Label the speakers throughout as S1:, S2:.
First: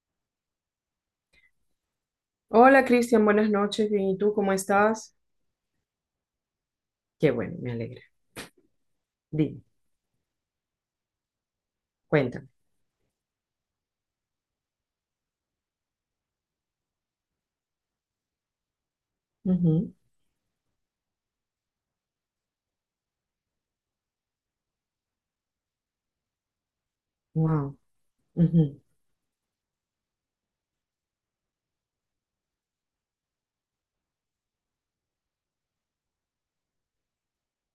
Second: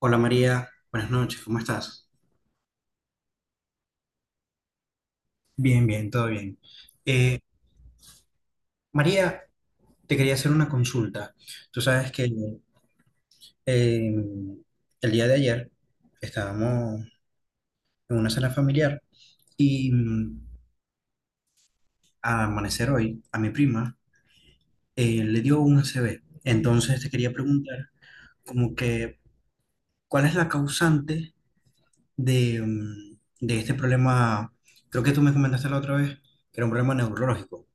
S1: Hola María, buenas noches, ¿cómo estás?
S2: Hola Cristian, buenas noches, bien, ¿y tú cómo estás?
S1: Bien, bien, todo bien.
S2: Qué
S1: Eh,
S2: bueno, me alegra.
S1: María,
S2: Dime,
S1: te quería hacer una consulta. Tú sabes que
S2: cuéntame.
S1: eh, el día de ayer estábamos en una cena familiar y al amanecer hoy a mi prima le dio un ACV. Entonces te quería
S2: Wow.
S1: preguntar como que, ¿cuál es la causante de, de este problema? Creo que tú me comentaste la otra vez que era un problema neurológico.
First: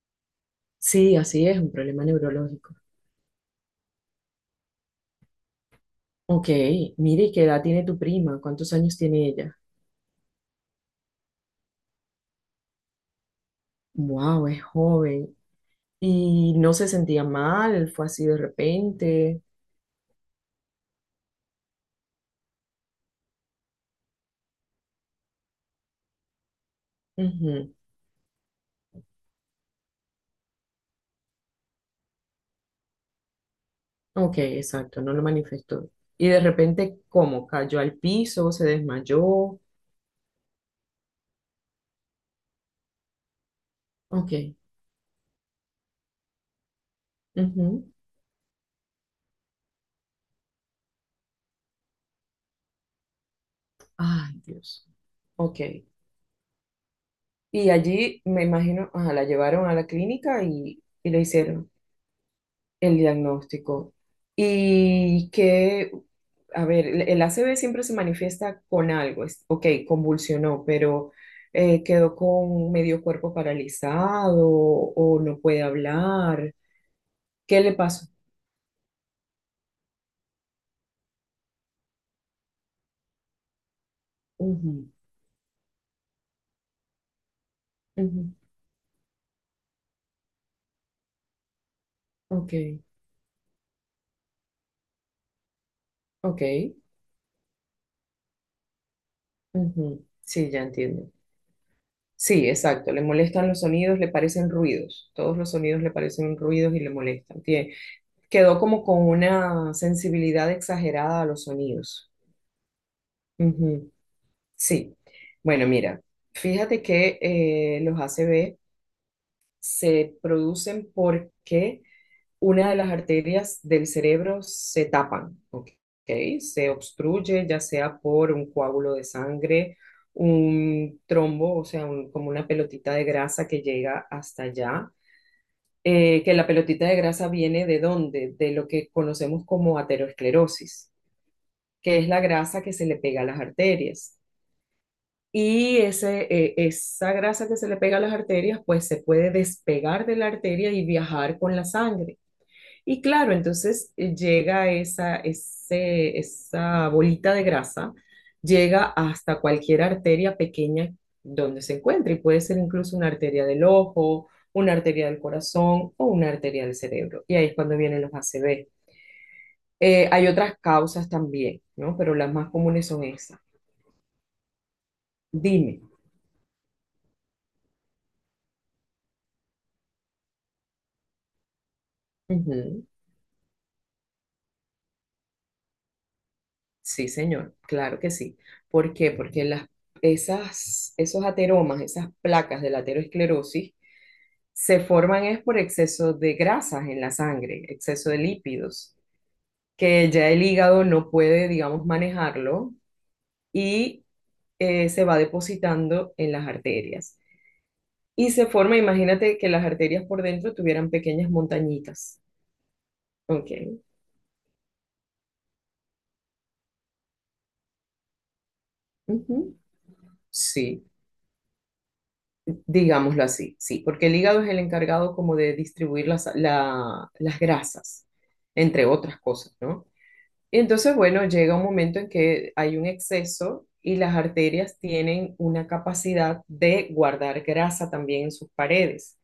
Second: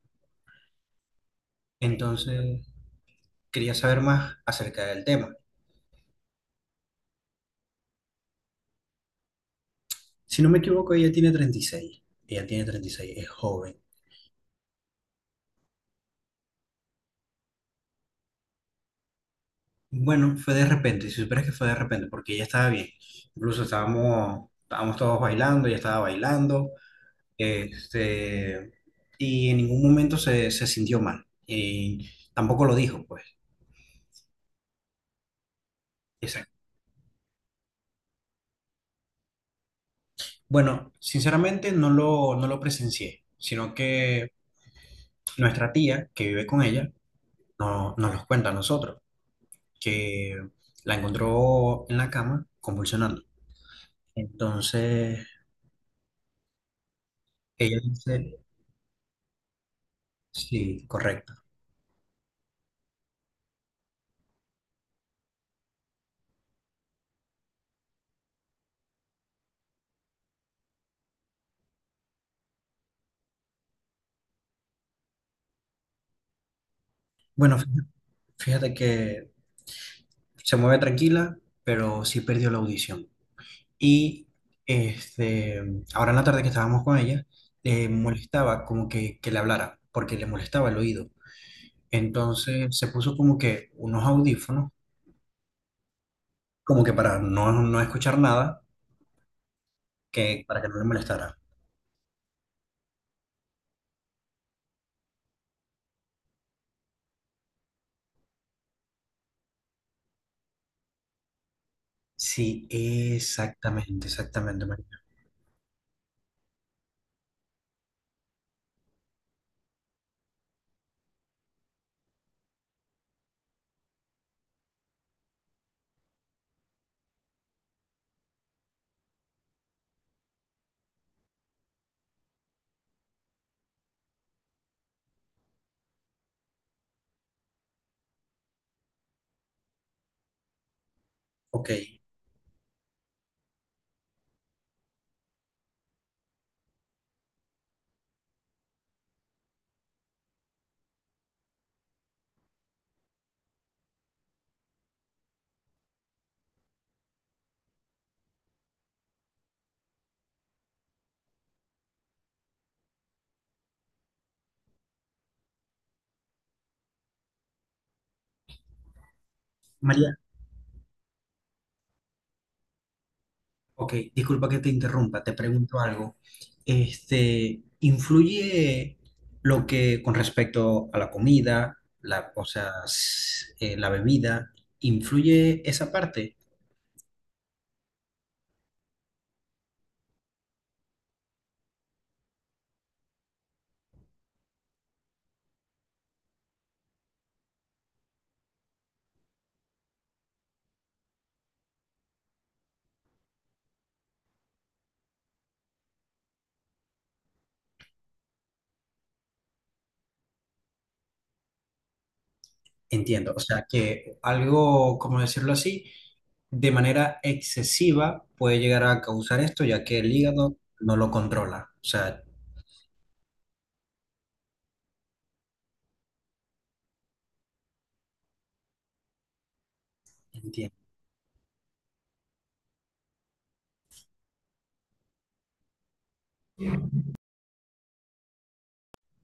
S2: Sí, así es, un problema
S1: Entonces,
S2: neurológico.
S1: quería saber más acerca del tema.
S2: Ok, mire, ¿qué edad tiene tu prima? ¿Cuántos años tiene ella?
S1: Si no me equivoco, ella tiene 36. Ella tiene 36, es joven.
S2: Wow, es joven. Y no se sentía mal, fue así de repente.
S1: Bueno, fue de repente, si supieras que fue de repente, porque ella estaba bien. Incluso estábamos todos bailando, ella estaba bailando,
S2: Ujú.
S1: este, y en ningún momento se sintió mal. Y tampoco lo dijo, pues.
S2: Ok, exacto, no lo manifestó. Y de
S1: Exacto.
S2: repente, ¿cómo? ¿Cayó al piso, se desmayó?
S1: Bueno, sinceramente no lo presencié, sino que
S2: Ok.
S1: nuestra tía que vive con ella
S2: Ujú.
S1: no nos los cuenta a nosotros, que la encontró en la cama convulsionando.
S2: Ay, Dios.
S1: Entonces,
S2: Ok. Y
S1: ella
S2: allí,
S1: dice,
S2: me imagino, ajá, la llevaron a la clínica y,
S1: sí,
S2: le
S1: correcto.
S2: hicieron el diagnóstico. Y que, a ver, el A C V siempre se manifiesta con algo. Es, ok, convulsionó, pero quedó con medio cuerpo paralizado o no puede hablar.
S1: Bueno,
S2: ¿Qué le pasó?
S1: fíjate que se mueve tranquila, pero sí perdió la audición. Y
S2: Ujú,
S1: este, ahora en la tarde que estábamos con ella, le
S2: ujú.
S1: molestaba como que le hablara, porque le molestaba el oído.
S2: Ok,
S1: Entonces se puso como que unos audífonos,
S2: ok.
S1: como que para no escuchar nada,
S2: Ujú,
S1: que
S2: sí,
S1: para
S2: ya
S1: que no le
S2: entiendo.
S1: molestara.
S2: Sí, exacto. Le molestan los sonidos, le parecen ruidos. Todos los sonidos le parecen ruidos y le molestan. Tie- quedó como con una sensibilidad exagerada a los sonidos.
S1: Sí,
S2: Ujú,
S1: exactamente, exactamente.
S2: sí. Bueno, mira, fíjate que los ACV se producen porque una de las arterias del cerebro se tapan, ¿ok? Se obstruye, ya sea por un coágulo de sangre, un trombo, o sea, un- como una pelotita de grasa que llega hasta allá. ¿Que la pelotita de grasa viene de dónde? De lo que conocemos como aterosclerosis,
S1: Ok,
S2: que es la grasa que se le pega a las arterias. Y ese, esa grasa que se le pega a las arterias, pues se puede despegar de la arteria y viajar con la sangre. Y claro, entonces llega esa, ese, esa bolita de grasa, llega hasta cualquier arteria pequeña donde se encuentre, y puede ser incluso una arteria del ojo, una arteria del corazón o una arteria del cerebro. Y ahí es cuando vienen los ACV.
S1: María,
S2: Hay otras causas también, ¿no? Pero las más comunes son esas.
S1: ok, disculpa que te interrumpa, te pregunto
S2: Dime.
S1: algo. ¿Influye lo que con respecto a la comida, la, o sea,
S2: Ujú.
S1: s- la bebida, influye esa parte?
S2: Sí, señor, claro que sí. ¿Por qué? Porque esas, esos ateromas, esas placas de la aterosclerosis, se forman es por exceso de grasas en la sangre, exceso de lípidos, que ya el hígado no puede, digamos, manejarlo y se va depositando en las arterias. Y se forma, imagínate que las arterias por dentro tuvieran pequeñas montañitas.
S1: Entiendo, o sea,
S2: Ok.
S1: que algo, como decirlo así, de manera excesiva puede llegar a causar
S2: Ujú.
S1: esto, ya que el hígado
S2: Sí.
S1: no lo controla. O sea,
S2: Digámoslo así, sí, porque el hígado es el encargado como de distribuir la- las grasas, entre otras cosas, ¿no? Y
S1: entiendo,
S2: entonces, bueno, llega un momento en que hay un exceso y las arterias tienen una capacidad de guardar grasa también en sus paredes.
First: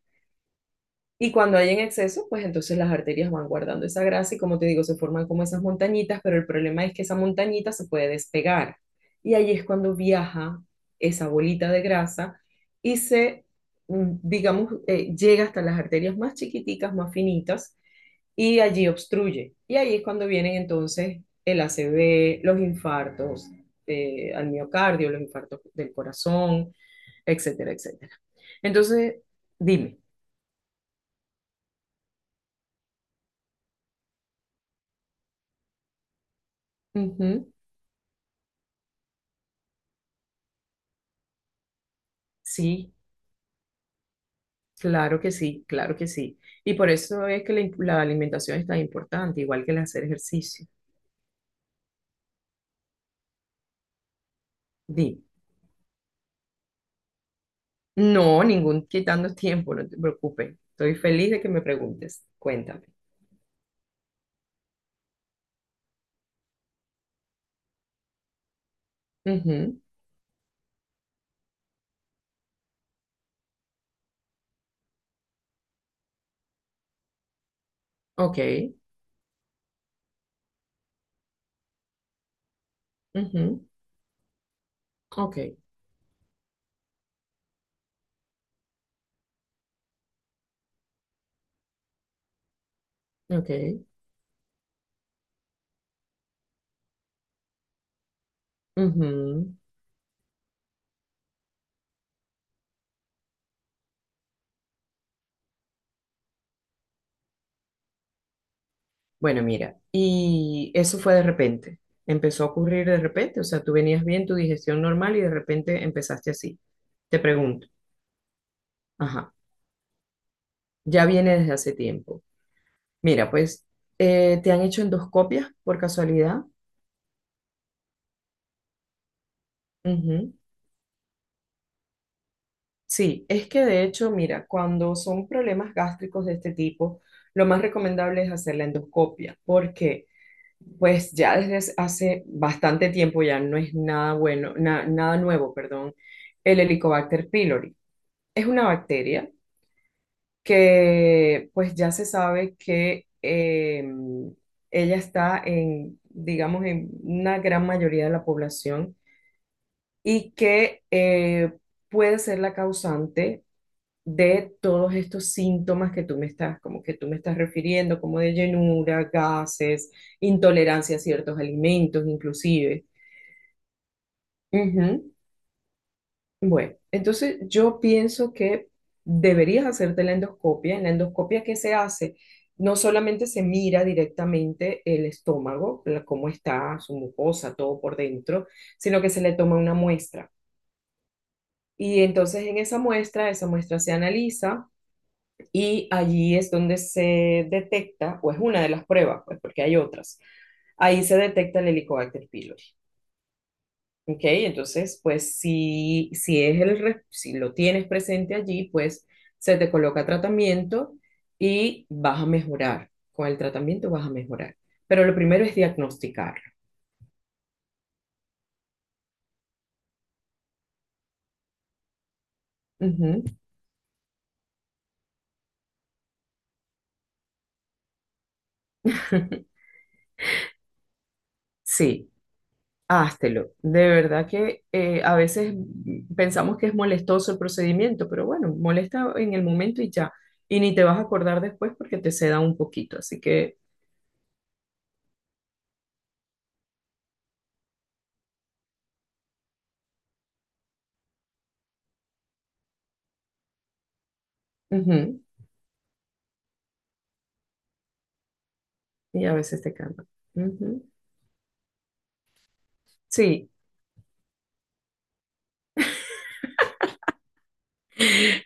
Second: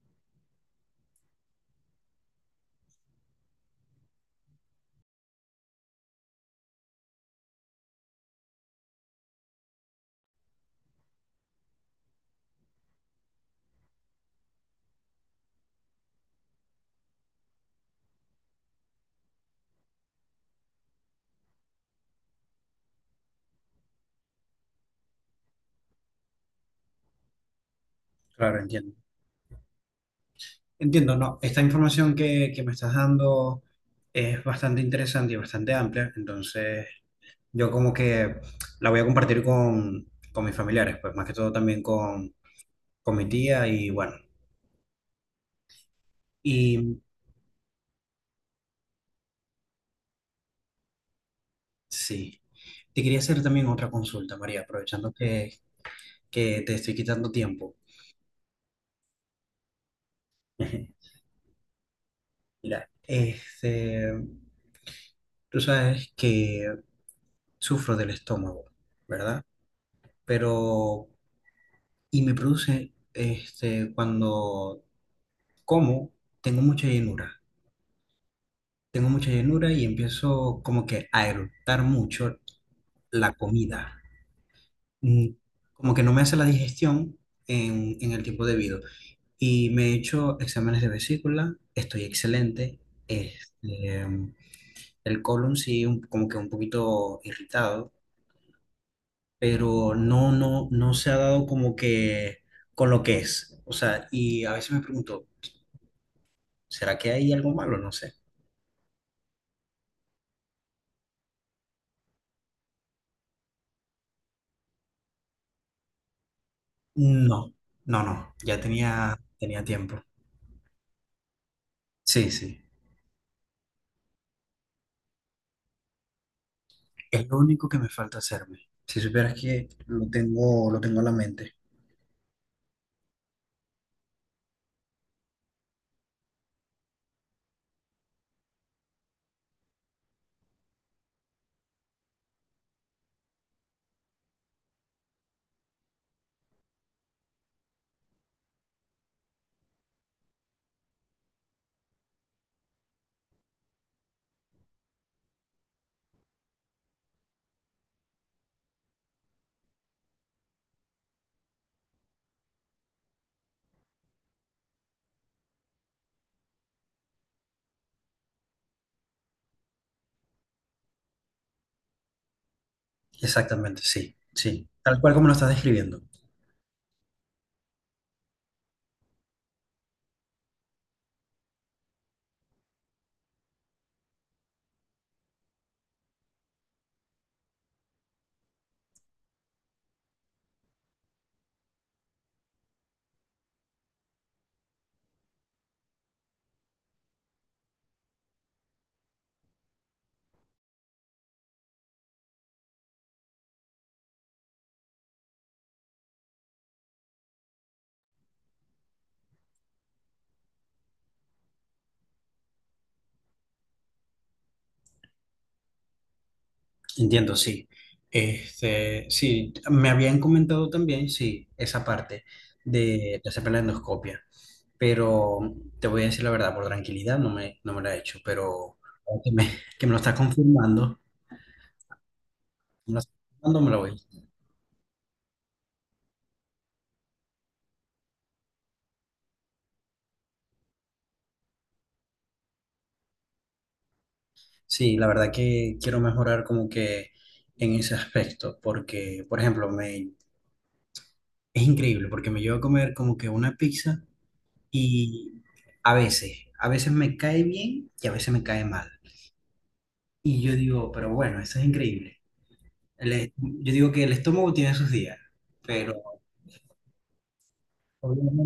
S2: Y cuando hay en exceso, pues entonces las arterias van guardando esa grasa y como te digo, se forman como esas montañitas, pero el problema es que esa montañita se puede despegar. Y ahí es cuando viaja esa bolita de grasa y digamos, llega hasta las arterias más chiquiticas, más finitas, y allí obstruye. Y ahí es cuando vienen entonces el ACV, los infartos al miocardio, los infartos del corazón, etcétera, etcétera.
S1: claro, entiendo.
S2: Entonces, dime.
S1: Entiendo, no, esta información que me estás dando es bastante interesante y bastante amplia, entonces
S2: Ujú,
S1: yo como que la voy a compartir con mis familiares, pues más que todo también
S2: sí.
S1: con mi tía y bueno,
S2: Claro que sí, claro que sí. Y por
S1: y
S2: eso es que la, imp- la alimentación es tan importante, igual que el hacer ejercicio.
S1: sí, te quería hacer también otra consulta, María, aprovechando
S2: Di,
S1: que te estoy quitando tiempo.
S2: no, ningún quitando tiempo, no te preocupes. Estoy feliz de que me preguntes. Cuéntame.
S1: Mira, tú sabes que sufro del estómago, ¿verdad?
S2: Ujú,
S1: Pero, y me produce, cuando como tengo mucha llenura,
S2: ok,
S1: tengo mucha llenura y empiezo como que a eructar mucho la
S2: ujú,
S1: comida. Mm,
S2: ok,
S1: Como que no me hace la digestión en el tiempo debido. Y me he hecho exámenes de vesícula, estoy excelente.
S2: ok.
S1: Este, el colon sí, como que un poquito irritado,
S2: Ujú.
S1: pero no se ha dado como que con lo que es. O sea, y a veces me pregunto, ¿será que hay algo malo? No sé.
S2: Bueno, mira, ¿y eso fue de repente? Empezó a ocurrir de repente, o sea, tú venías bien, tu digestión normal y de repente empezaste así. Te
S1: No,
S2: pregunto,
S1: no, ya tenía,
S2: ajá,
S1: tenía tiempo.
S2: ya viene desde hace tiempo.
S1: Sí, sí,
S2: Mira, pues ¿te han hecho endoscopias por casualidad?
S1: es lo único que me falta hacerme. Si supieras que
S2: Ujú.
S1: lo tengo en la mente.
S2: Sí, es que de hecho, mira, cuando son problemas gástricos de este tipo, lo más recomendable es hacer la endoscopia, porque pues ya desde hace bastante tiempo ya no es nada bueno, na- nada nuevo, perdón, el Helicobacter pylori. Es una bacteria que pues ya se sabe que ella está en, digamos, en una gran mayoría de la población y que puede ser la causante de todos estos síntomas que tú me estás, como que tú me estás refiriendo, como de llenura, gases, intolerancia a ciertos alimentos, inclusive.
S1: Exactamente, sí, sí, tal
S2: Ujú.
S1: cual como lo estás describiendo.
S2: Bueno, entonces yo pienso que deberías hacerte la endoscopia. En la endoscopia que se hace, no solamente se mira directamente el estómago, la- cómo está su mucosa, todo por dentro, sino que se le toma una muestra. Y entonces en esa muestra se analiza y allí es donde se detecta, o es una de las pruebas, pues porque hay otras, ahí se detecta el Helicobacter pylori. ¿Ok? Entonces, pues si, si, es el, re- si lo tienes presente allí, pues se te coloca tratamiento y vas a mejorar. Con el tratamiento vas a mejorar. Pero lo primero es diagnosticarlo.
S1: Entiendo, sí. Sí, me habían comentado también, sí, esa parte
S2: Ujú.
S1: de hacerme la endoscopia, pero te voy a decir la verdad, por tranquilidad no me la he hecho, pero ahora que me lo estás confirmando,
S2: Sí.
S1: me lo estás
S2: Háztelo.
S1: confirmando, me lo
S2: De
S1: voy.
S2: verdad que a veces pensamos que es molestoso el procedimiento, pero bueno, molesta en el momento y ya. Y ni te vas a acordar después porque te seda un poquito. Así que,
S1: Sí, la verdad que quiero mejorar como que en ese aspecto, porque, por ejemplo, me, es increíble, porque me llevo a comer como que una pizza
S2: ujú,
S1: y a veces me cae bien y a veces me cae mal.
S2: y a veces te calma.
S1: Y yo
S2: Ujú.
S1: digo, pero bueno, esto es increíble.
S2: Sí,
S1: Yo digo que el estómago tiene sus días, pero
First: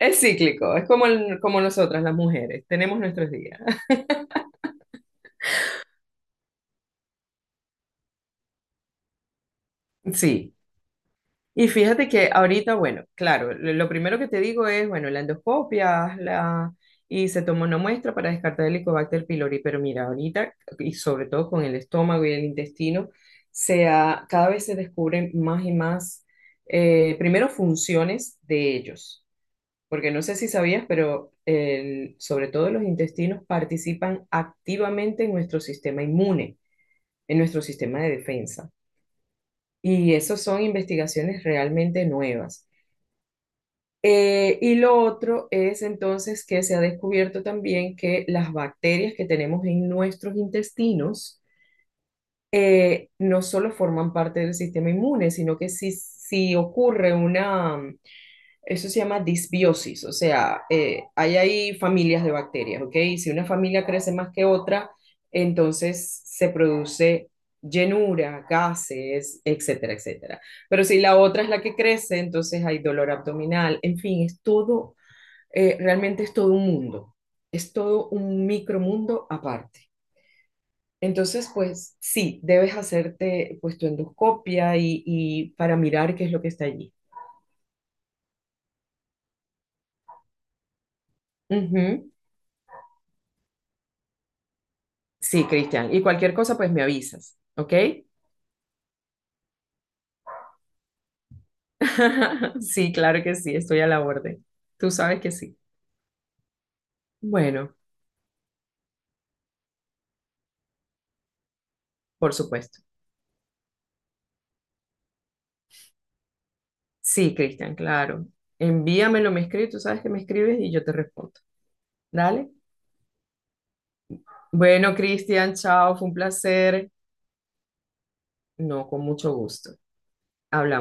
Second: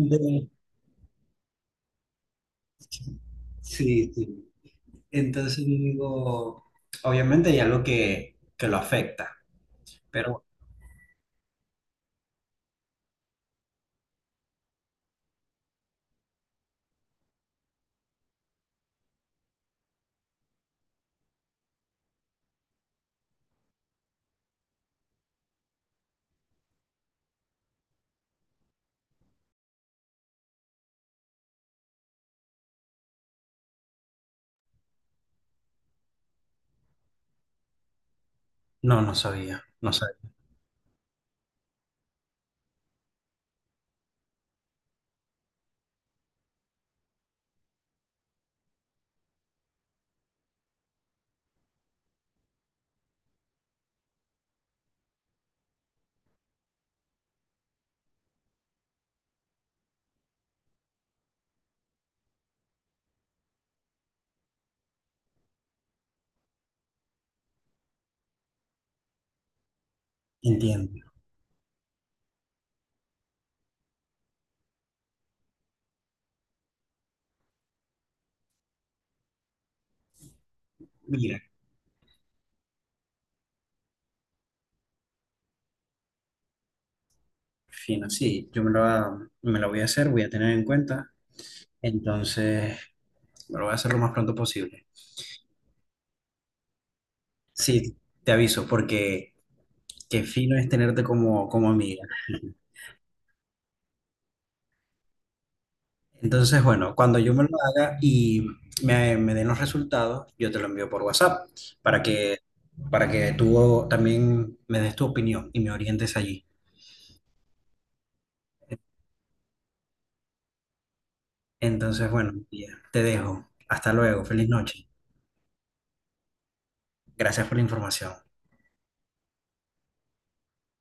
S2: es cíclico, es como, el- como nosotras las mujeres, tenemos nuestros días.
S1: sí, sí. Entonces yo digo, obviamente hay algo que lo afecta, pero
S2: Sí. Y fíjate que ahorita, bueno, claro, lo primero que te digo es, bueno, la endoscopia, haz la... y se tomó una muestra para descartar el Helicobacter pylori, pero mira, ahorita, y sobre todo con el estómago y el intestino, se ha- cada vez se descubren más y más, primero, funciones de ellos, porque no sé si sabías, pero el- sobre todo los intestinos participan activamente en nuestro sistema inmune, en nuestro sistema de defensa.
S1: no, no sabía, no
S2: Y
S1: sabía.
S2: esas son investigaciones realmente nuevas. Y lo otro es entonces que se ha descubierto también que las bacterias que tenemos en nuestros intestinos no solo forman parte del sistema inmune, sino que si, si ocurre una, eso se llama disbiosis, o sea, hay ahí familias de bacterias, ¿ok? Y si una familia crece más que otra, entonces se produce llenura, gases, etcétera, etcétera. Pero
S1: Entiendo.
S2: si la otra es la que crece, entonces hay dolor abdominal, en fin, es todo realmente es todo un mundo, es todo un micromundo aparte.
S1: Mira.
S2: Entonces, pues sí, debes hacerte pues tu endoscopia y para mirar qué es lo que está allí.
S1: Fino, sí, yo me lo, va- me lo voy a hacer, voy a tener en cuenta,
S2: Ujú.
S1: entonces me lo voy a hacer lo más pronto posible.
S2: Sí, Cristian. Y cualquier cosa, pues me avisas, ¿ok?
S1: Sí, te aviso, porque qué fino es tenerte como, como amiga.
S2: Sí, claro que sí, estoy a la orden. Tú sabes que sí.
S1: Entonces, bueno, cuando yo me lo
S2: Bueno,
S1: haga y me den los resultados, yo te lo envío por WhatsApp para
S2: por
S1: que,
S2: supuesto.
S1: para que tú también me des tu opinión y me orientes allí.
S2: Sí, Cristian, claro. Envíamelo, me escribes, tú sabes que me escribes y yo te respondo.
S1: Entonces, bueno,
S2: Dale.
S1: tía, te dejo. Hasta luego, feliz noche.
S2: Bueno, Cristian, chao, fue un placer.
S1: Gracias por la información.
S2: No, con mucho gusto. Hablamos.